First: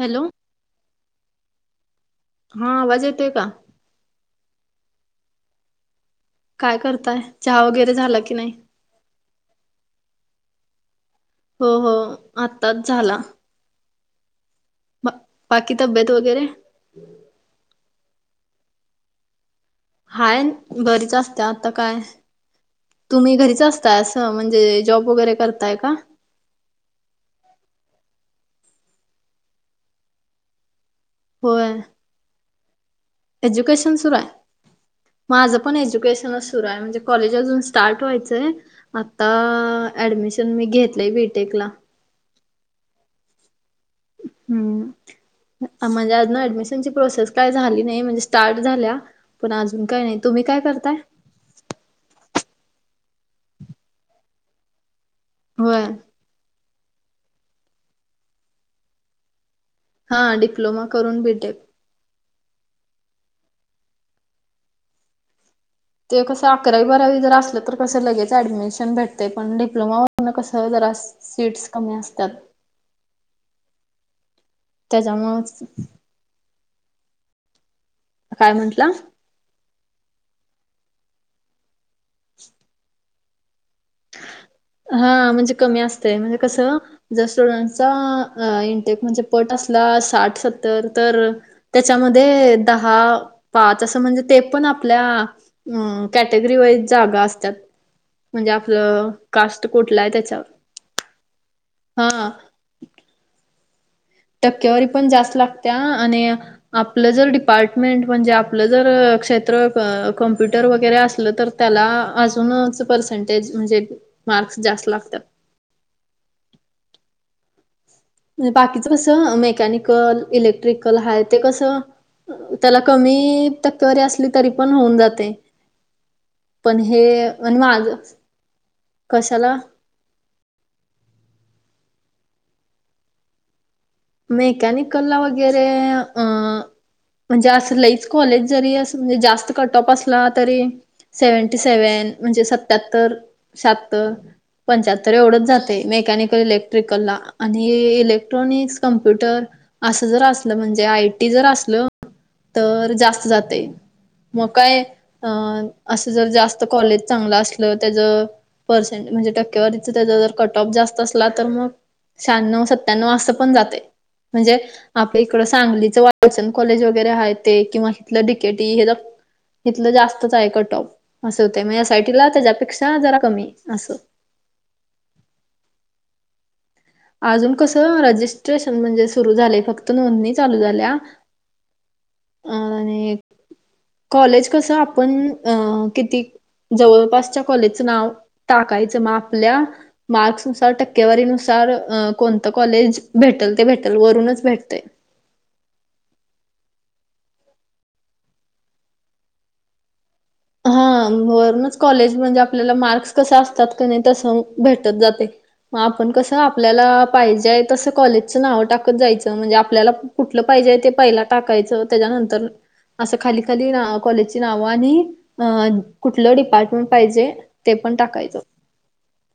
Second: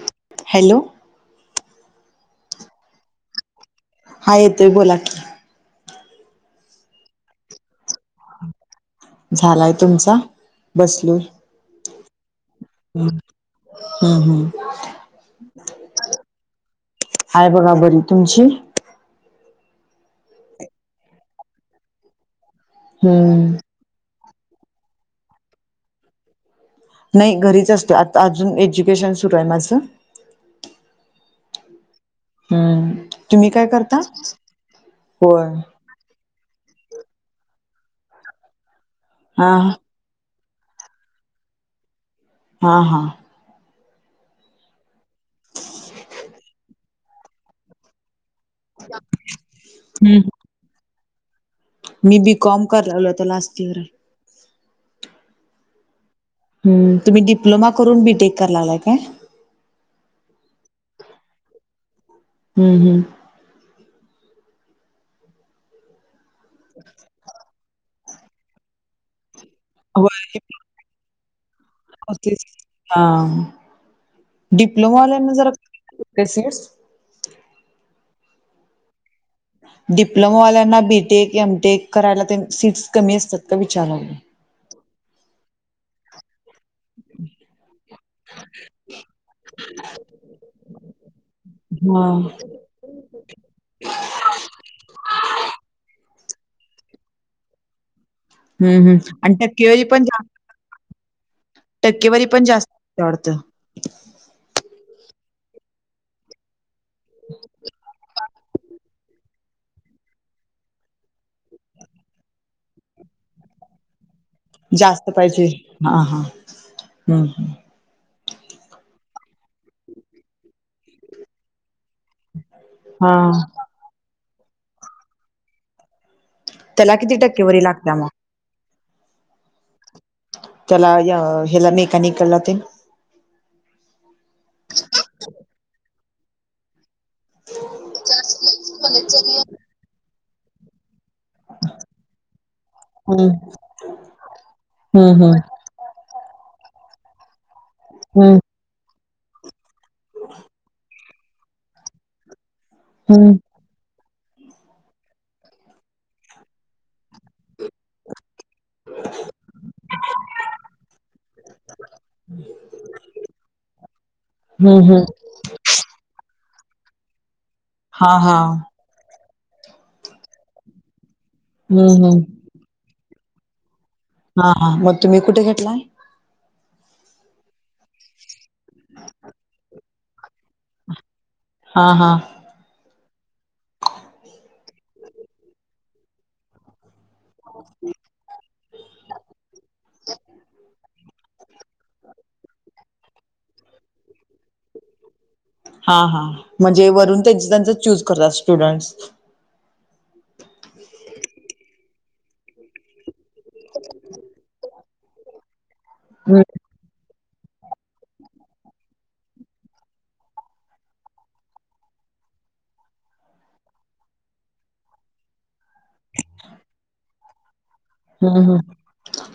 Hello. Hello. हा आवाज येतोय का? हा येतोय बोला की. काय करताय, चहा वगैरे झाला की नाही झालाय तुमचा, बसलोय. हो हो आत्ताच झाला. हम्म हम्म. बाकी तब्येत वगैरे. हाय बघा बरी, तुमची? हाय, बरीच असत्या आता काय, तुम्ही हम्म घरीच अस असं म्हणजे, जॉब वगैरे करताय का? नाही, घरीच असतोय, आता अजून एज्युकेशन सुरू आहे माझं. होय. हम्म. तुम्ही काय एज्युकेशन करता सुरू आहे, होय माझं पण एज्युकेशनच सुरू आहे, म्हणजे कॉलेज अजून स्टार्ट व्हायचंय, आता हा ऍडमिशन मी घेतलंय बीटेक ला. हा हा. हम्म, म्हणजे आजून ऍडमिशनची प्रोसेस काय झाली नाही, म्हणजे स्टार्ट झाल्या, पण अजून काय नाही, हम्म तुम्ही काय करताय? मी बी कॉम करालोय, आता लास्ट इयर हाय. होय. हम्म, तुम्ही डिप्लोमा करून बीटेक करा लागलाय काय? हा, डिप्लोमा करून बीटेक. हम्म हम्म. ते कसं, अकरावी बारावी जर असलं तर कसं लगेच ऍडमिशन भेट तय, पण होय डिप्लोमावरनं डिप्लोमा कसं जरा सीट्स कमी आस हा डिप्लोमा वाल्याना जरा त्याच्यामुळच काय म्हंटला? डिप्लोमावाल्यांना बीटेक, एमटेक करायला तेन सीट्स कमी असतात का विचारालो हां, म्हणजे कमी असतय, म्हणजे कसं जर स्टुडंटचा अं ईनटेक म्हणजे पट असला साठ सत्तर तर हा त्याच्यामध्ये दहा पाच, असं म्हणजे ते पण आपल्या अ कॅटेगरी वाईज जागा असत्यात, म्हणजे आ हम्म हम् आणि कास्ट टक्केवारी कुठलं पण हाय जास्त त्याच्यावर. टक्केवारी हा पण जास्त लागत्या वाडतं. टक्केवारी पण जास्त लागत्या आणि आपलं जर डिपार्टमेंट म्हणजे, आपलं जर क्षेत्र अ कम्प्युटर वगैरे असलं तर त्याला, अजूनच पर्सेंटेज म्हणजे मार्क्स जास्त लागतात. पाहिजे, हा हा हम्म. म्हणजे बाकीच कसं, मेकॅनिकल, इलेक्ट्रिकल हाय ते कसं त्याला हा कमी, टक्केवारी असली तरी पण होऊन जातय. पण त्याला हे, किती आणि टक्केवारी लागत्या माझं, मग कशाला? त्याला या ह्याला मेकॅनिकला ते. मेकॅनिक ला वगैरे म्हणजे, अस लईच कॉलेज जरी असं म्हणजे जास्त कटऑफ असला तरी सेवंटी सेवेन म्हणजे सत्त सत्याहत्तर, हम्म शाहतर, पंचाहत्तर हम्म हम्म एवढंच जातय मेकॅनिकल ला. आणि हम्म इलेक्ट्रॉनिक्स, कम्प्युट, र असं जर असलं म्हणजे आयटी जर असलं तर जास्त हम्म जातय. मग काय अ असं जर जास्त कॉलेज चांगलं असलं त्याज पर्सेंट म्हणजे टक्केवारीच त्याचा जर कट ऑफ जास्त असला तर मग शहाण्णव सत्याण्व असं पण जाते. म्हणजे हम्म हम्म आपल्या इकडं सांगलीचं वालचंद कॉलेज वगैरे आहेत. किंवा हा हिथलं डि हा के टी हे जरा जास्तच आहे कटॉप. असं होते म्हण एस आय हम्म टी ला हम्म त्याच्यापेक्षा जरा कमी असं. हा हा मग तुम्ही कुठे घेतला? अजून कसं रजिस्ट्रेशन म्हणजे सुरू झाले फक्त नोंदणी चालू झाल्या. हा. हा. अ [unintelligible] कॉलेज कसं आपण अ किती जवळपासच्या कॉलेजचं नाव टाकायचं मग आपल्या मार्क्स च्या टक्केवारीनुसार कोणतं कॉलेज भेटेल ते भेटेल वरूनच भेटतय. हा हा म्हणजे वरून त्यांच त्यांच चूज करतात स्टुडंट्स. हा वरूनच कॉलेज म्हणजे आपल्याल मार्क्स कस असतात कणी भेटत जातय आपण कसं हम्म आपल्याला पाहिजे तसं कॉलेजचं नाव टाकत जायचं म्हणजे आपल्याला कुठलं पाहिजेय ते पहिला टाकायचं त्याच्यानंतर असं खाली खाली कॉलेजची नाव आणि अ कुठलं डिपार्टमेंट पाहिजे? ते पण टाका हम् हम्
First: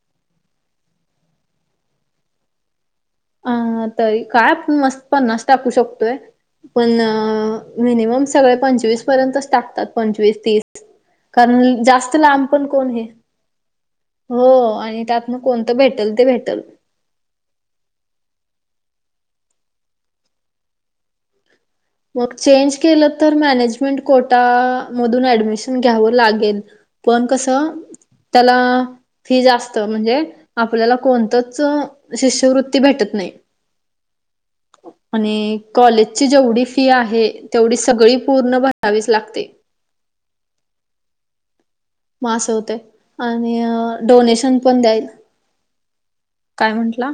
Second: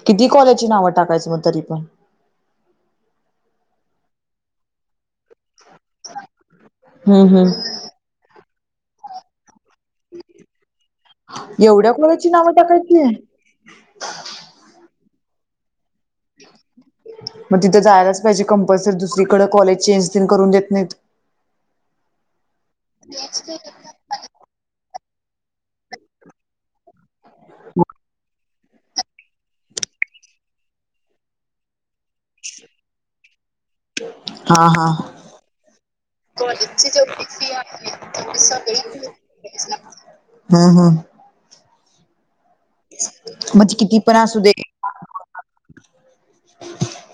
किती कॉलेजची नावं टाकायचं मग तरी पण अ तरी काय आपण मस्त टाकू शकतोय पण हम् हम् मिनिमम सगळे पंचवीस पर्यंतच टाकतात. पंचवीस तीस कारण एवढ्या जास्त कॉलेजची लांब नावं पण कोण टाकायची घे आहे. हो आणि त्यातन कोणतं भेटेल ते भेटल. मग तिथं जायलाच पाहिजे कंपल्सरी दुसरीकडे कॉलेज चेंज तेन करून देत नाहीत. मग चेंज केलं तर मॅनेजमेंट कोटा मधून ऍडमिशन घ्यावं लागेल पण कस त्याला फी जास्त म्हणजे आपल्याला कोणतच शिष्यवृत्ती भेटत नाही. हा हा आणि कॉलेजची जेवढी फी फी आहे तेवढी सगळी पूर्ण भरावीच लागते. हा. हा. मास आणि मग ती किती पण असू दे डोनेशन पण द्याल काय म्हंटला?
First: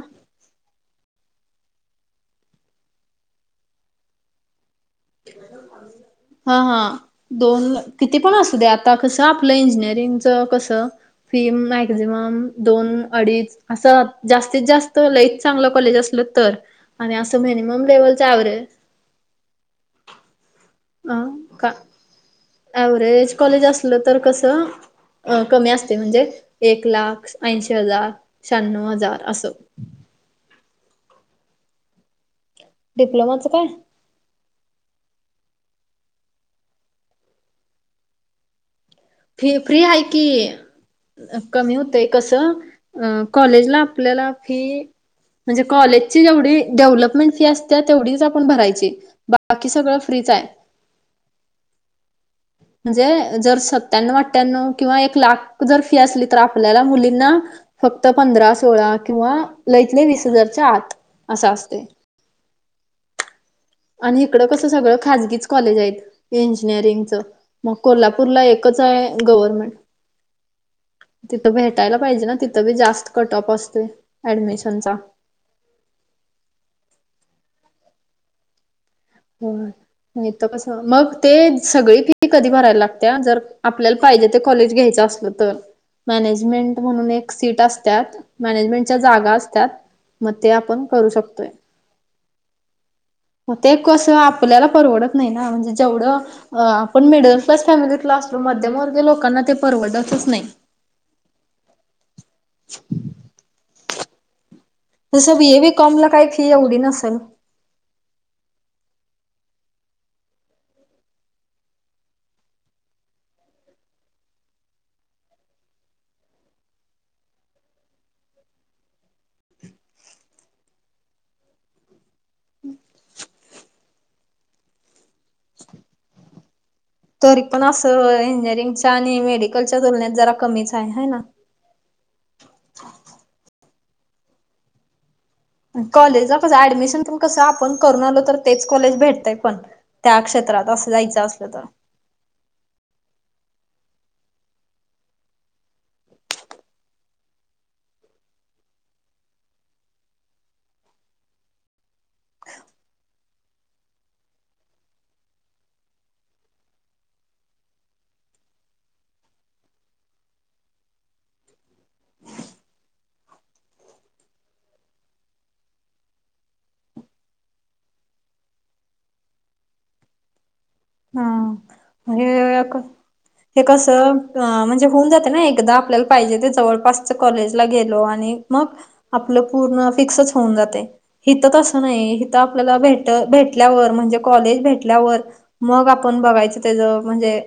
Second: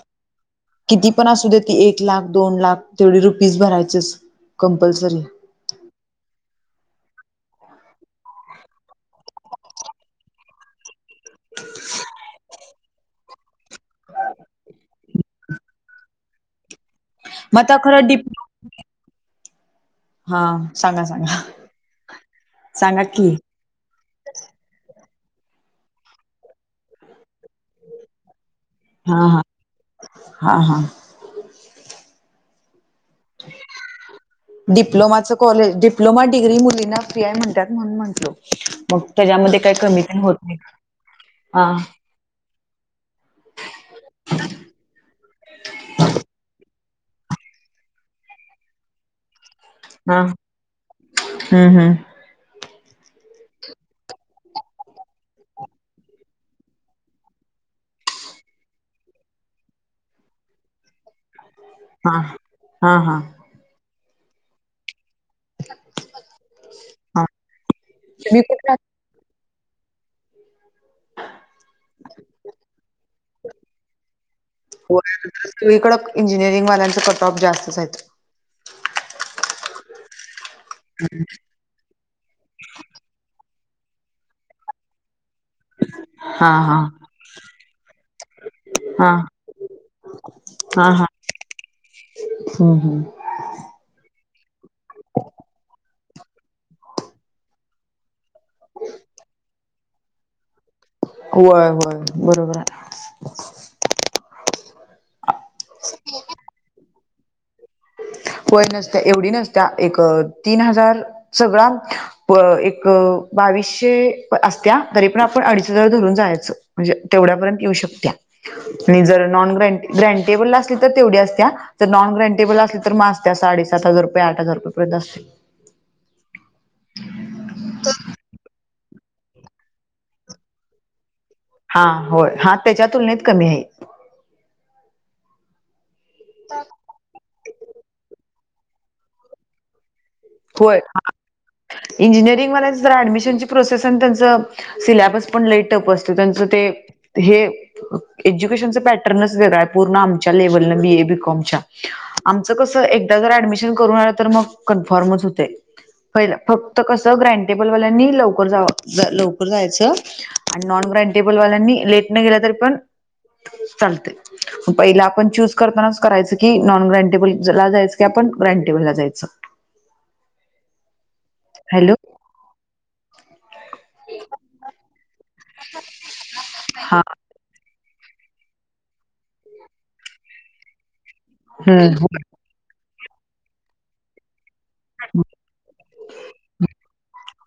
किती पण असू देत एक लाख, दोन लाख तेवढी रुपीज भरायचेच कंपल्सरी. [unintelligible] हा हा दोन किती पण असू दे आता कसं आपलं इंजिनिअरिंगच कसं? फी मॅक्झिमम दोन अडीच असं जास्तीत जास्त लईच चांगलं कॉलेज असल तर आणि असं मग आता मिनिमम खरं लेव्हलच डीप एव्हरेज हा सांग अ का की अव्हरेज कॉलेज अस असल तर कसं कमी असतय एक लाख, ऐंशी हजार शहाण्णव हा हजार हा असं हा हा. डिप्लोमाचं काय? डिप्लोमाचं कॉलेज डिप्लोमा डिग्री मुलींना फी आय म्हणतात म्हणून म्हटलो. मग फी त्याच्यामध्ये काही फ्री आहे कमी नाहि होत नाही आ कस कॉलेजला आपल्याला फी म्हणजे कॉलेजची जेवढी. डेव्हलपमेंट फी असत्या तेवढीच आपण भरायची. बाकी सगळं हा फ्रीच आहे हम्म हम्म. म्हणजे जर सक त्यांना वाटत्यान किंवा एक लाख जर फी असली तर आपल्याला मुलींना. फक्त पंधरा सोळा किंवा लईतल य वीस हजारच्या आत असा असते. हा हा हा. आणि इकडं कसं सगळं खाजगीच. कॉलेज आहेत इंजिनिअरिंग च हा मग तुम्ही कोल्हापूरला कुठे एकच आहे गव्हर्मेंट. तिथं भेटायला पाहिजे ना तिथं बी जास्त कट ऑफ असतो ऍडमिशनचा. इकडं इंजिनिअरिंगल्यां कट ऑफ जास्तच आहे आहेत. हो नाही त कस मग तेच. सगळी फी कधी भरायला लाग त्या जर आपल्याला पाहिजे ते कॉलेज घ्यायचं असलं तर. हा मॅनेजमेंट हा म्हणून एक सीट असतात मॅनेजमेंटच्या हा जागा अस त्यात. मग ते आपण करू शकतोय. हम हम. हो ते कसं आपल्याला परवडत नाही ना म्हणजे जेवढं आपण मिडल क्लास फॅमिली क्लास. मध्यवर्गी लोकांना ते परवडत असच नाही. वय वय बरोबर आये. तसं हे बी कमला काय की एवढी नसेल. होय नसत्या एवढी नसत्या एक तीन हजार सगळा. एक बावीसशे असत्या तरी पण आपण अडीच हजार धरून जायचं. म्हणजे तेवढ्यापर्यंत येऊ शकत्या. आणि जर नॉन ग्रेबल तर तेवढ्या असत्या नॉन ग्रटेबल अस. तर म असत्या साडे सात हजार रुपये आठ हजार रुपयर्ंत अस. तरी पण असं इंजीनियरिंग च्या आणि मेडिकलच्या तुलनेत जरा कमीच आहे हाय ना. हा होय हा त्याच्या तुलनेत कमी आहे. कॉलेज चं कसं ऍडमिशन पण कसं आपण करून आलो तर तेच कॉलेज भेटतय पण. त्या क्षेत्रात असं जायचं असलं तर. इंजीनियरिंग वाल्यांचं जरा ऍडमिशनची प्रोसेस आणि त्यांचं सिलॅबस पण लय टप असतं त्यांचं ते हे. एज्युकेशनच पॅटर्नच वेगळं आहे पूर्ण आमच्या लेव्हलन बीए बीकॉमच्या. आमचं कस एकदा जर ऍडमिशन करून आलं तर मग कन्फर्मच होते. पाहिलं फक्त कसं ग्रांटेबल वाल्यांनी लवकर जा लवकर जायचं. आणि नॉन ग्रांटेबल वाल्यांनी लेट न गेला तरी पण चालतंय. पहिला आपण चूज करतानाच करायचं की नॉन ग्रँटेबल ला जायचं की आपण ग्रांटेबल ला जायचं. हा. हॅलो. हे एक- हे कसं म्हणजे होऊन जाते ना एकदा आपल्याला पाहिजे ते हा जवळपासच कॉलेज. ला गेलो आणि मग आपलं पूर्ण फिक्सच होऊन जाते हितं अस हम्म नाही. आपल्याला भेट भेटल्यावर म्हणजे कॉलेज भेटल्यावर मग आपण बघायच त्याचं. म्हजे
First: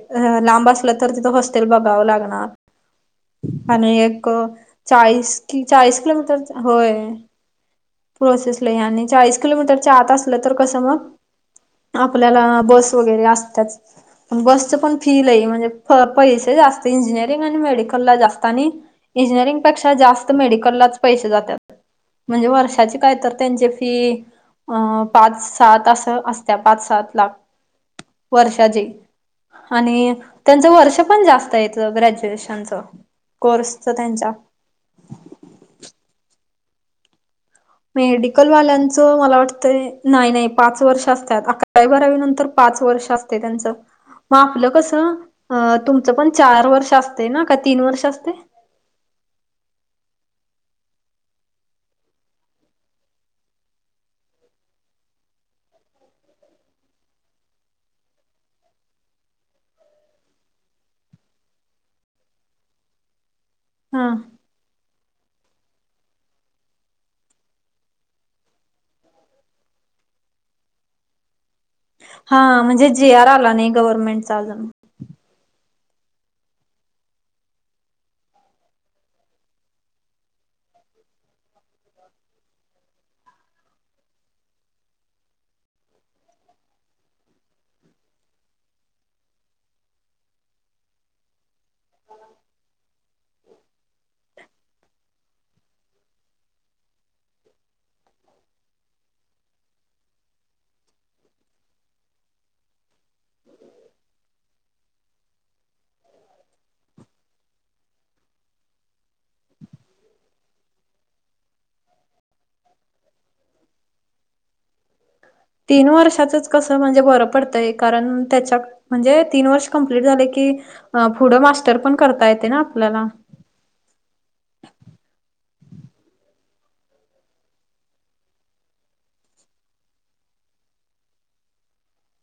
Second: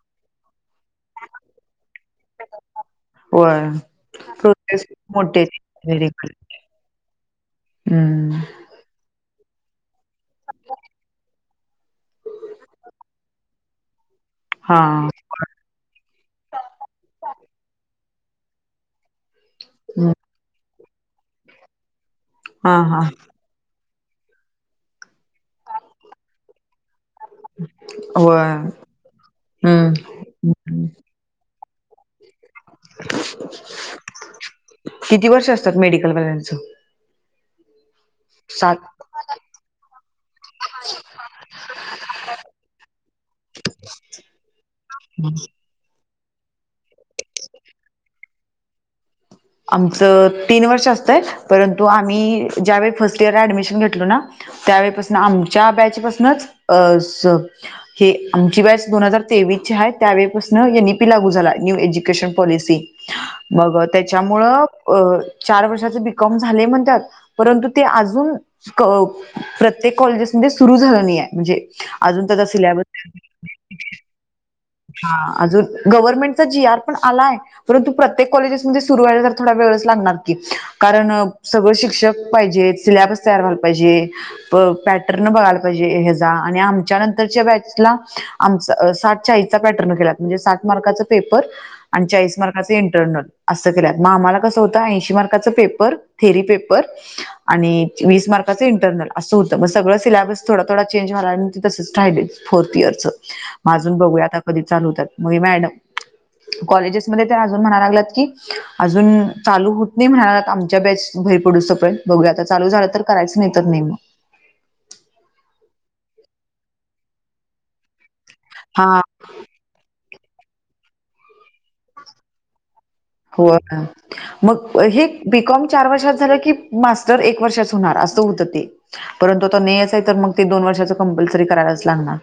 लांब असलं तर तिथ हॉस्टेल बघाव लागणार. होय हा आणि एक प्रोसेस चाळीस मोठे कि चाळीस किलोमीटर चं होय. हम्म प्रोसेसलायाआणि चाळीस किलोमीटरच्या आत असलं तर कसं मग. आपल्याला बस वगैरे असतयाच पण बसच हा पण फी लय म्हणजे. प पैसे जास्त इंजीनियरिंग आणि मेडिकलला जास्त आणि इंजीनियरिंग पेक्षा हम्म. जास्त. मेडिकललाच पैसे जात्यात म्हणजे हा वर्षाचे हा काय तर. त्यांची फी अ पाच सात अस असत्या पाच सात लाख. होय वर्षाचे हम्म आणि. त्यांचं वर्ष पण जास्त येते ग्रॅज्युएशनचं. किती वर्ष असतात मेडिकलवाल्यांचं. मेडिकल सात वाल्यांचं मला वाटतंय नाही नाही पाच वर्ष असतात अकरावी बारावी नंतर पाच वर्ष असतात. ते त्यांच म आपलं कस अ तुम इथं पण चार वर्ष असते ना? का तीन वर्ष असते. आमचं तीन वर्ष असतय. परंतु आम्ही ज्यावेेळी फर्स्ट इयरला ऍडमिशन घेतलो ना. त्यावेळेपासन आमच्या बॅचपासनच अस... हे आमची बॅच दोन हजार तेवीस ची हाय. त्यावेळेपासून एन इ पी लागू झाला. New education policy. मग हा त्याच्यामुळं... अ चार वर्षाचे बिकॉम झाले म्हणतात. परंतु ते अजून... प्रत्येक कॉलेजेस मध्ये सुरू झालं नाही ये म्हणजे. अजून हा त्याचा सिलेबस म्हणजे जी आर आला नाही गव्हरमेंट चा अजून. हा अजून गव्हर्मेंट चा जी आर पण आलाय परंतु प्रत्येक कॉलेजेसमध्ये सुरु सुरु व्हायला तर थोडा वेळच लागणार की कारण सगळ शिक्षक पाहिजे सिल्याबस तयार व्हायला पाहिजे. पॅटर्न बघायला पाहिजे ह्याचा आणि आमच्या नंतरच्या बॅचला... आमचा साठ चाळीचा पॅटर्न केलात म्हणजे साठ मार्काचा पेपर... आणि चाळीस मार्काचे इंटरनल अस केले... आम्हाला कसं होत ऐंशी मार्काच पेपर थेरी पेपर. आणि वीस मार्काचं इंटरनल असं होतं मग सगळं सिल्याबस थोडा थोड चेंज झाला आणि तसच राहिले. फोर्थ इयर च म जून बघूया कधी.... चालू होतात मग मॅडम कॉलेजेसमध्ये त्या अजून म्हणाल्या लागल्यात की... अजून चालू होत नाही म्हणाला आमच्या बॅच भरी पडू सकोय बघर आता चालू झालं तर. करायचं नाही तर नेहम तीन वर्षाचच कस म्हणजे बरं पडतंय कारण त्याच्या हा म्हणजे तीन वर्ष... कपलीट झालं की पुढं मास्टर पन करता येते ना आपल्याला. [inaudible] मग हे बीकॉम चार वर्षात झालं की मास्टर एक वर्षात च होणार असं होत ते. परंतु तो नियमच आहे तर मग ते दोन वर्षाच कंपल्सरी करायलाच लागणार..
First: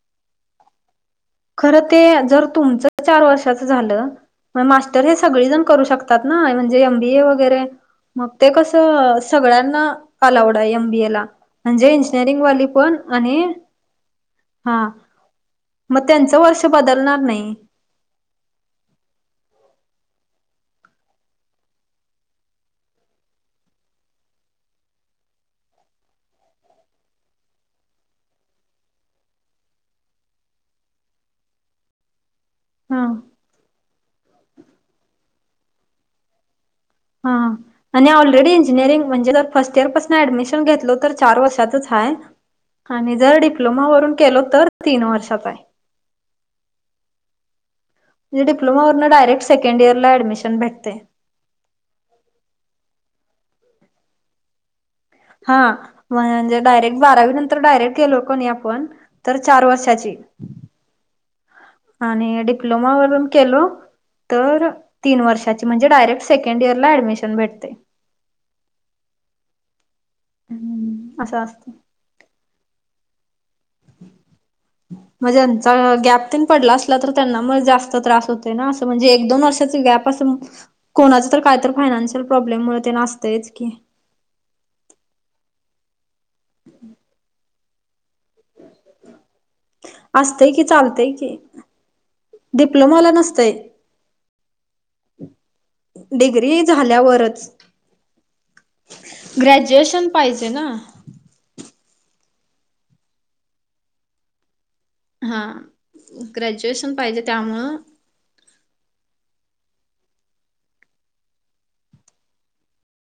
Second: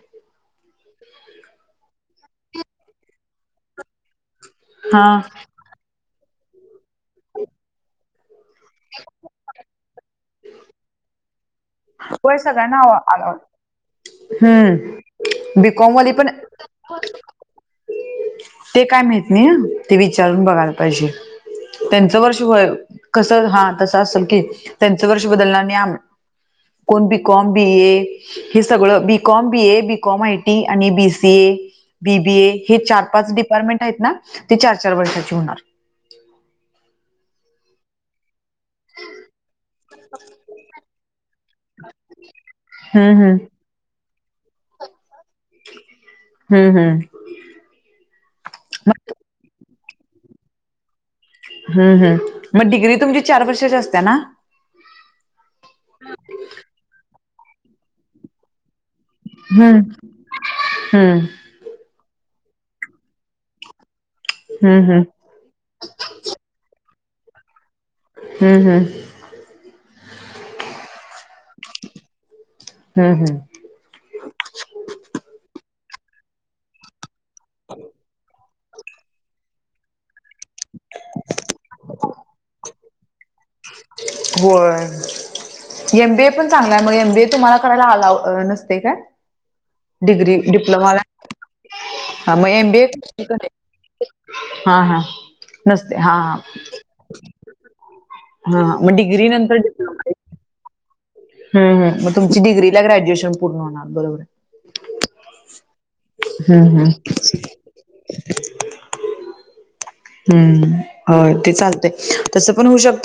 खरं ते जर तुमचं चार वर्षाच झालं तर हा मास्टर हे सगळे जण करू शकत म्हणतात ना म्हणजे एमबीए वगैरे मग ते कसं सगळ्यांना... अलावड आहे एमबीए ला. म्हणजे होय इंजिनिअरिंग वाली सगळ्यांना पण आणि हा बिं म त्यांच वर्ष बदलणार नाही. ते काय माहत नाही ह ते विचारून बघायला पाहिजे. त्यांचं वर्ष होय कस हा तस असेल की त्यांचं वर्ष बदलणार नाही आम... कोण बी कॉम बी ए हे सगळं BCom B A BCom I T आणि B C A B B A. हे चार हा पाच डिपार्टमेंट आहेत ना ते चार चार वर्षाची होणार हे... हा आणि ऑलरेडी इंजिनिअरिंग म्हणजे फर्स्ट इयर पासून ऍडमिशन घेतलं तर चार वर्षाचा आहे आणि हम्म जरं डिप्लोमावरून केलो तर तीन वर्षात आहे. हम्म हम्म. हम्म डप्लोमावरून डारेट सेकंड इयर ला अडमिशन भेटते. हम् हम् मग डिग्री तुमची चार वर्षाच्या असत्या ना. हा म्ह म्हणजे डायरेक्ट बारावी नंतर डायरेक्ट गेलो कोणी आपण तर चार हम्म वर्षाची. हम्म आणि डिप्लोमा व केलो तर हम्म हम्म तीन वर्षा म्हजे डायेक्टेकंड इयर ला डमिशन भेटते. हम् हम्. हम्म असं असतं. हम् हम्. म्हणजेचा गॅप पडला अस तर त्यांना मंग जास्त तर एक दोन वर्षाचा गॅप असेल कोणाचं काहीतरी फाई फानान्शियल प्रॉब्लेम मुळे ते नाचतंच की. होय. एमबीए पण चांगलाय मग एमबीए तुम्हाला करायला आलाव नसते काय. डिग्री, असतंय की डिप्लोमाला चालतंय की हा मग डिप्लोमाला एमबीए नसतंय हा हा. नसते हा डिग्री झाल्यावरच हा मग डिग्री नंतर डिप्लो पैसे ना. हमम मग तुमची डिग्रीला ग्रॅज्युएशन पूर्ण होणार बरोबर. हा हम्म हम्म ग्रॅज्युएशन पाहिजे त्यामुळं हम्म हो ते चालतय तस पण होऊ शकत.